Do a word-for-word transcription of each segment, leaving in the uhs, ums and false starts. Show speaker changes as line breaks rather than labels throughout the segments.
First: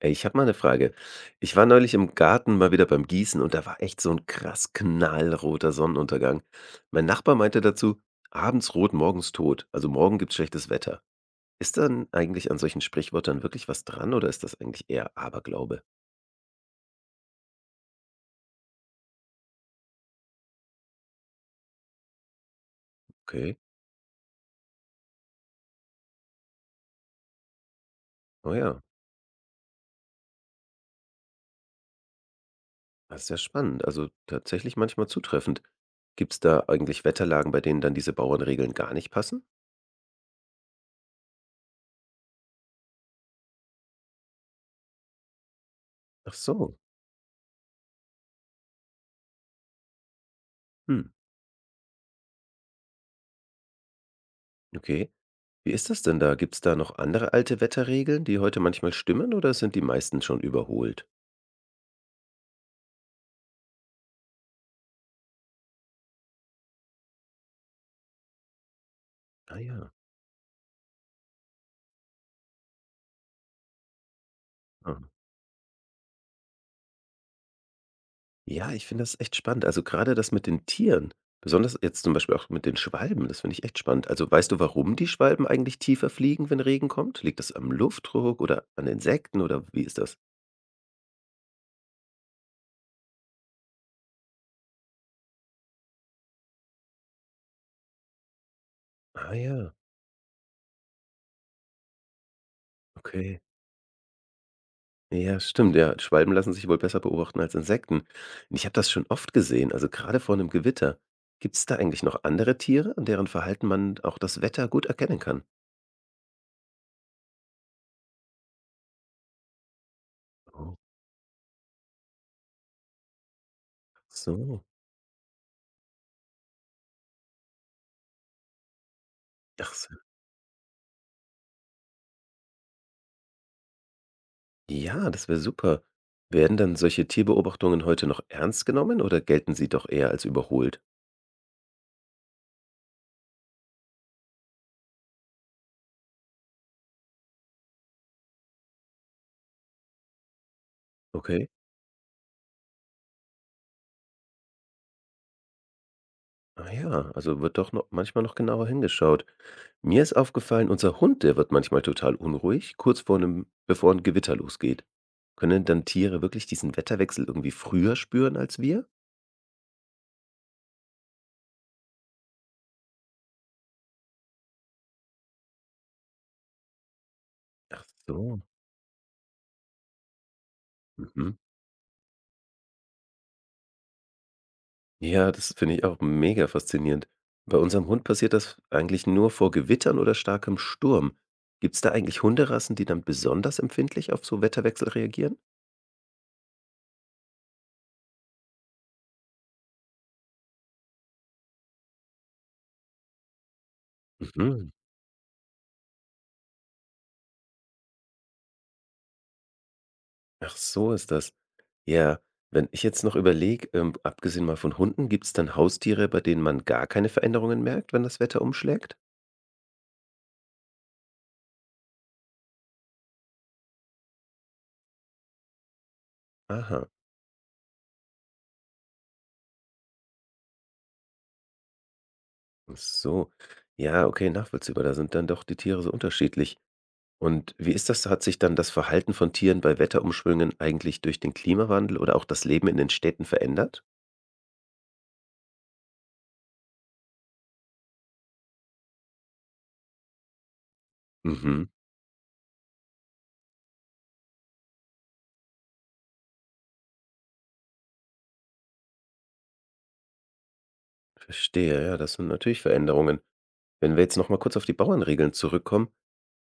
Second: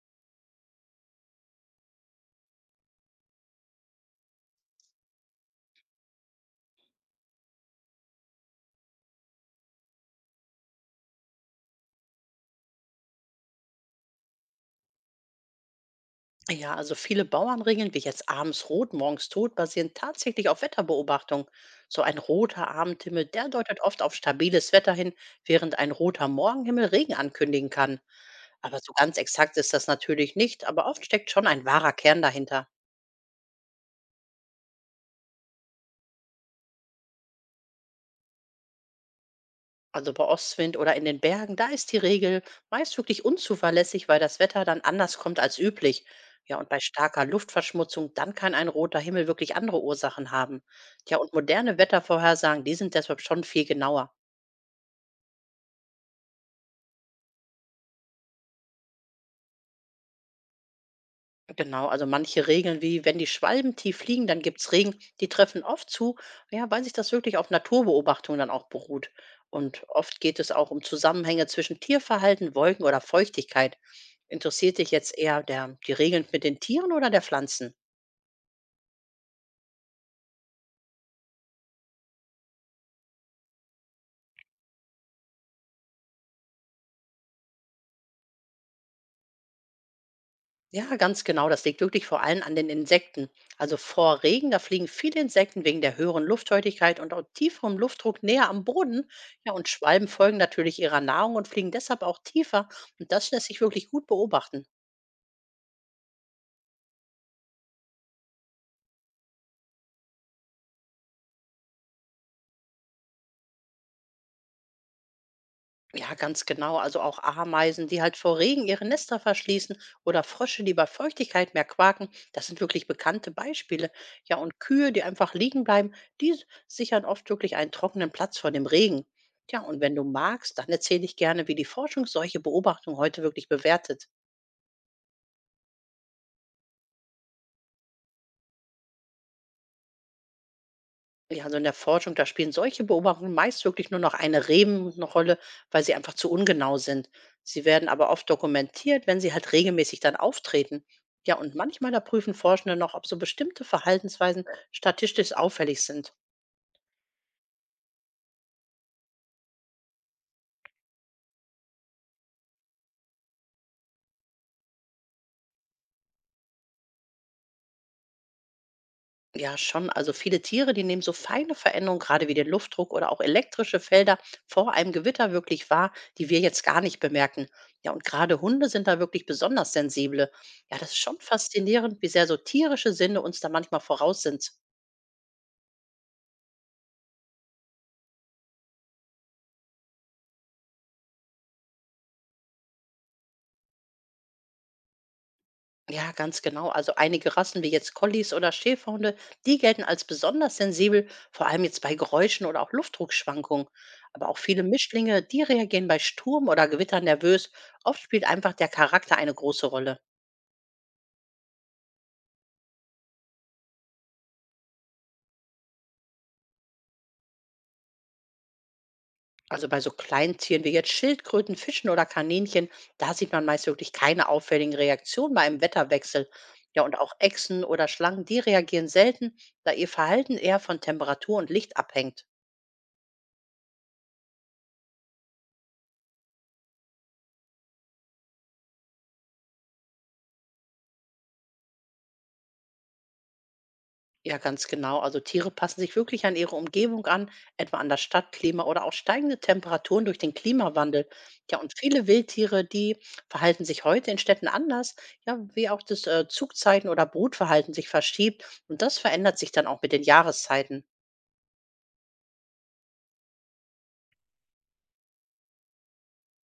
Ey, ich habe mal eine Frage. Ich war neulich im Garten mal wieder beim Gießen und da war echt so ein krass knallroter Sonnenuntergang. Mein Nachbar meinte dazu: „Abends rot, morgens tot“, also morgen gibt's schlechtes Wetter. Ist dann eigentlich an solchen Sprichwörtern wirklich was dran oder ist das eigentlich eher Aberglaube?
Ja, also viele Bauernregeln, wie jetzt abends rot, morgens tot, basieren tatsächlich auf Wetterbeobachtung. So ein roter Abendhimmel, der
Okay.
deutet oft auf stabiles Wetter hin, während ein roter Morgenhimmel Regen ankündigen kann.
Oh
Aber
ja,
so ganz exakt ist das natürlich nicht, aber oft steckt schon ein wahrer Kern dahinter.
das ist ja spannend, also tatsächlich manchmal zutreffend. Gibt's da eigentlich Wetterlagen, bei denen dann diese Bauernregeln gar nicht passen?
Also bei Ostwind oder in den Bergen, da ist die Regel meist wirklich unzuverlässig, weil das Wetter dann anders kommt als üblich.
Ach
Ja, und
so.
bei starker Luftverschmutzung, dann kann ein roter Himmel wirklich andere Ursachen haben.
Hm,
Ja, und moderne Wettervorhersagen, die sind deshalb schon viel genauer.
okay. Wie ist das denn da? Gibt's da noch andere alte Wetterregeln, die heute manchmal stimmen oder sind die meisten schon überholt?
Genau, also manche Regeln wie, wenn die Schwalben tief fliegen, dann gibt's Regen, die treffen oft zu, ja, weil sich das wirklich auf Naturbeobachtung dann auch beruht.
Ah
Und
ja.
oft geht es auch um Zusammenhänge zwischen Tierverhalten, Wolken oder Feuchtigkeit. Interessiert dich
Ah.
jetzt eher der, die Regeln mit den Tieren oder der Pflanzen?
Ja, ich finde das echt spannend. Also gerade das mit den Tieren, besonders jetzt zum Beispiel auch mit den Schwalben, das finde ich echt spannend. Also weißt du, warum die Schwalben eigentlich tiefer fliegen, wenn Regen kommt? Liegt das am Luftdruck oder an Insekten oder wie ist das?
Ja, ganz genau. Das liegt wirklich vor allem an den Insekten. Also vor Regen, da fliegen viele Insekten wegen der höheren Luftfeuchtigkeit und auch tieferem Luftdruck näher am Boden.
Ah
Ja, und
ja,
Schwalben folgen natürlich ihrer Nahrung und fliegen deshalb auch tiefer. Und das
okay.
lässt sich wirklich gut beobachten.
Ja, stimmt, ja. Schwalben lassen sich wohl besser beobachten als Insekten. Und ich habe das schon oft gesehen, also gerade vor einem Gewitter. Gibt es da eigentlich noch andere Tiere, an deren Verhalten man auch das Wetter gut erkennen kann?
Ja, ganz genau. Also auch Ameisen, die halt vor Regen ihre Nester verschließen oder Frösche, die
Oh,
bei Feuchtigkeit mehr quaken. Das sind wirklich bekannte Beispiele. Ja, und
so.
Kühe, die einfach liegen bleiben, die s- sichern oft wirklich einen trockenen Platz vor dem Regen. Ja,
Ach
und wenn
so.
du magst, dann erzähle ich gerne, wie die Forschung solche Beobachtungen heute wirklich bewertet.
Ja, das wäre super. Werden dann solche Tierbeobachtungen heute noch ernst genommen oder gelten sie doch eher als überholt?
Ja, also in der Forschung, da spielen solche Beobachtungen meist wirklich nur noch eine Rebenrolle, weil sie einfach zu ungenau sind. Sie werden aber oft dokumentiert, wenn sie halt regelmäßig dann auftreten. Ja,
Okay.
und manchmal da prüfen Forschende noch, ob so bestimmte Verhaltensweisen statistisch auffällig sind.
Ah ja, also wird doch noch manchmal noch genauer hingeschaut. Mir ist aufgefallen, unser Hund, der wird manchmal total unruhig, kurz vor einem, bevor ein Gewitter losgeht. Können dann Tiere wirklich diesen Wetterwechsel irgendwie früher spüren als wir?
Ja, schon. Also viele Tiere, die nehmen so feine Veränderungen, gerade wie den Luftdruck oder auch elektrische Felder, vor einem Gewitter wirklich wahr, die wir jetzt gar nicht bemerken.
Ach
Ja, und
so.
gerade Hunde sind da wirklich besonders sensible. Ja, das ist schon
Mhm.
faszinierend, wie sehr so tierische Sinne uns da manchmal voraus sind.
Ja, das finde ich auch mega faszinierend. Bei unserem Hund passiert das eigentlich nur vor Gewittern oder starkem Sturm. Gibt es da eigentlich Hunderassen, die dann besonders empfindlich auf so Wetterwechsel reagieren?
Ja, ganz genau. Also einige Rassen wie jetzt Collies oder Schäferhunde, die gelten als besonders sensibel, vor allem jetzt bei Geräuschen oder auch Luftdruckschwankungen. Aber auch viele
Mhm.
Mischlinge, die reagieren bei Sturm oder Gewitter nervös. Oft spielt einfach der Charakter eine große Rolle.
Ach, so ist das. Ja, wenn ich jetzt noch überlege, ähm, abgesehen mal von Hunden, gibt es dann Haustiere, bei denen man gar keine Veränderungen merkt, wenn das Wetter umschlägt?
Also bei so kleinen Tieren wie jetzt Schildkröten, Fischen oder Kaninchen, da sieht man meist wirklich keine auffälligen Reaktionen bei einem Wetterwechsel. Ja,
Aha,
und auch Echsen oder Schlangen, die reagieren selten, da ihr Verhalten eher von Temperatur und Licht abhängt.
ach so. Ja, okay, nachvollziehbar. Da sind dann doch die Tiere so unterschiedlich. Und wie ist das? Hat sich dann das Verhalten von Tieren bei Wetterumschwüngen eigentlich durch den Klimawandel oder auch das Leben in den Städten verändert?
Ja, ganz genau. Also Tiere passen sich wirklich an ihre Umgebung an, etwa an das Stadtklima oder auch steigende Temperaturen durch den Klimawandel. Ja,
Mhm,
und viele Wildtiere, die verhalten sich heute in Städten anders, ja, wie auch das äh, Zugzeiten oder Brutverhalten sich verschiebt. Und das verändert sich dann auch mit den Jahreszeiten.
verstehe. Ja, das sind natürlich Veränderungen. Wenn wir jetzt noch mal kurz auf die Bauernregeln zurückkommen,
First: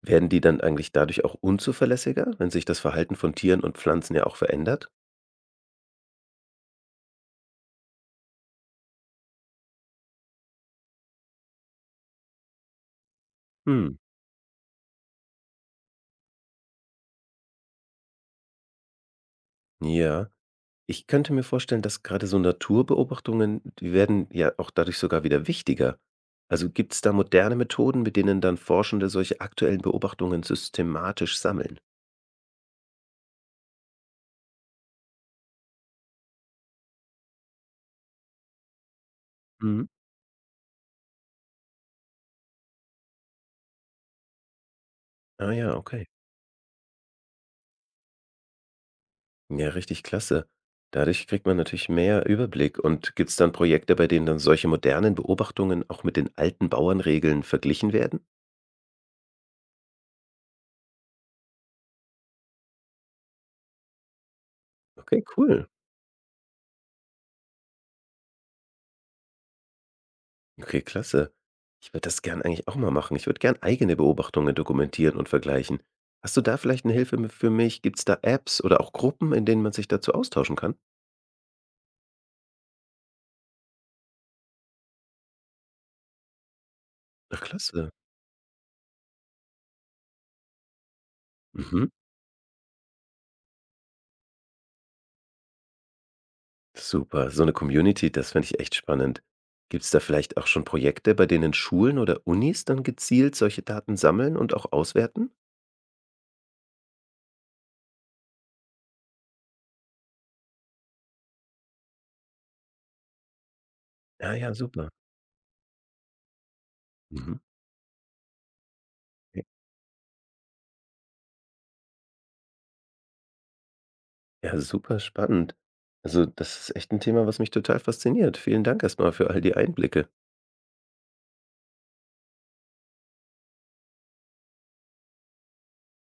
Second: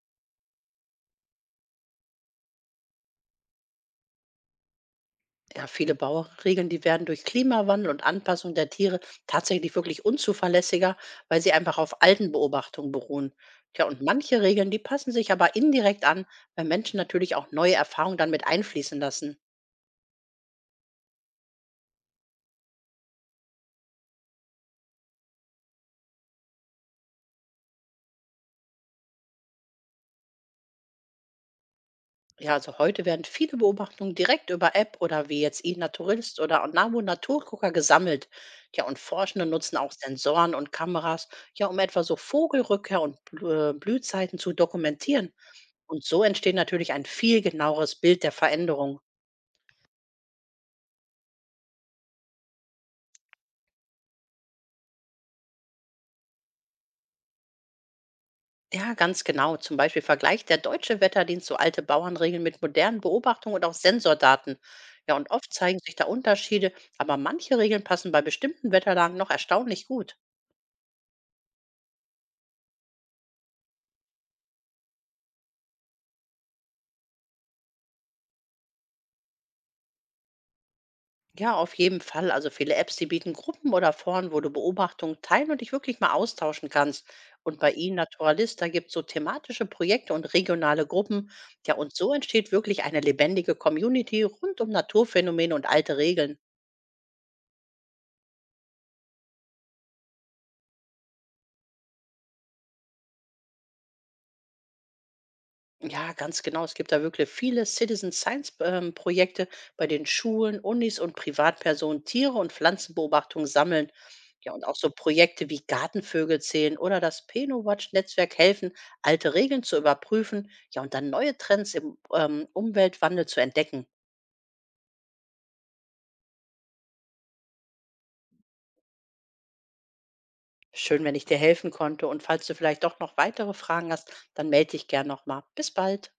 werden die dann eigentlich dadurch auch unzuverlässiger, wenn sich das Verhalten von Tieren und Pflanzen ja auch verändert?
Ja, viele Bauregeln, die werden durch Klimawandel und Anpassung der Tiere tatsächlich wirklich unzuverlässiger, weil sie einfach auf alten Beobachtungen beruhen. Tja,
Hm,
und manche Regeln, die passen sich aber indirekt an, weil Menschen natürlich auch neue Erfahrungen dann mit einfließen lassen.
ja. Ich könnte mir vorstellen, dass gerade so Naturbeobachtungen, die werden ja auch dadurch sogar wieder wichtiger. Also gibt es da moderne Methoden, mit denen dann Forschende solche aktuellen Beobachtungen systematisch sammeln?
Ja, also heute werden viele Beobachtungen direkt über App oder wie jetzt iNaturalist oder Onavo Naturgucker gesammelt. Ja, und Forschende nutzen
Mhm.
auch Sensoren und Kameras, ja, um etwa so Vogelrückkehr und Blü- äh, Blühzeiten zu dokumentieren.
Ah ja,
Und
okay.
so entsteht natürlich ein viel genaueres Bild der Veränderung.
Ja, richtig klasse. Dadurch kriegt man natürlich mehr Überblick. Und gibt es dann Projekte, bei denen dann solche modernen Beobachtungen auch mit den alten Bauernregeln verglichen werden?
Ja, ganz genau. Zum Beispiel vergleicht der deutsche Wetterdienst so alte Bauernregeln mit modernen Beobachtungen und auch Sensordaten. Ja,
Okay,
und oft
cool.
zeigen sich da Unterschiede, aber manche Regeln passen bei bestimmten Wetterlagen noch erstaunlich gut.
Okay, klasse. Ich würde das gern eigentlich auch mal machen. Ich würde gern eigene Beobachtungen dokumentieren und vergleichen. Hast du da vielleicht eine Hilfe mi für mich? Gibt es da Apps oder auch Gruppen, in denen man sich dazu austauschen kann?
Ja, auf jeden Fall. Also viele Apps, die bieten Gruppen oder Foren, wo du Beobachtungen teilen und dich wirklich mal austauschen kannst.
Ach,
Und bei
klasse.
Ihnen Naturalist da gibt es so thematische Projekte und regionale Gruppen. Ja,
Mhm.
und so entsteht wirklich eine lebendige Community rund um Naturphänomene und alte Regeln.
Super, so eine Community, das fände ich echt spannend. Gibt es da vielleicht auch schon Projekte, bei denen Schulen oder Unis dann gezielt solche Daten sammeln und auch auswerten?
Ja, ganz genau. Es gibt da wirklich viele Citizen Science ähm, Projekte, bei denen Schulen, Unis und Privatpersonen Tiere und Pflanzenbeobachtungen sammeln.
Ja,
Ja,
ja,
und auch
super.
so Projekte wie Gartenvögel zählen oder das
Mhm.
PenoWatch-Netzwerk helfen, alte Regeln zu überprüfen, ja, und dann neue Trends im ähm, Umweltwandel zu entdecken.
Ja, super spannend. Also, das ist echt ein Thema, was mich total fasziniert. Vielen Dank erstmal für all die Einblicke.
Schön, wenn ich dir helfen konnte. Und falls du vielleicht doch noch weitere Fragen hast, dann melde dich gern nochmal. Bis bald.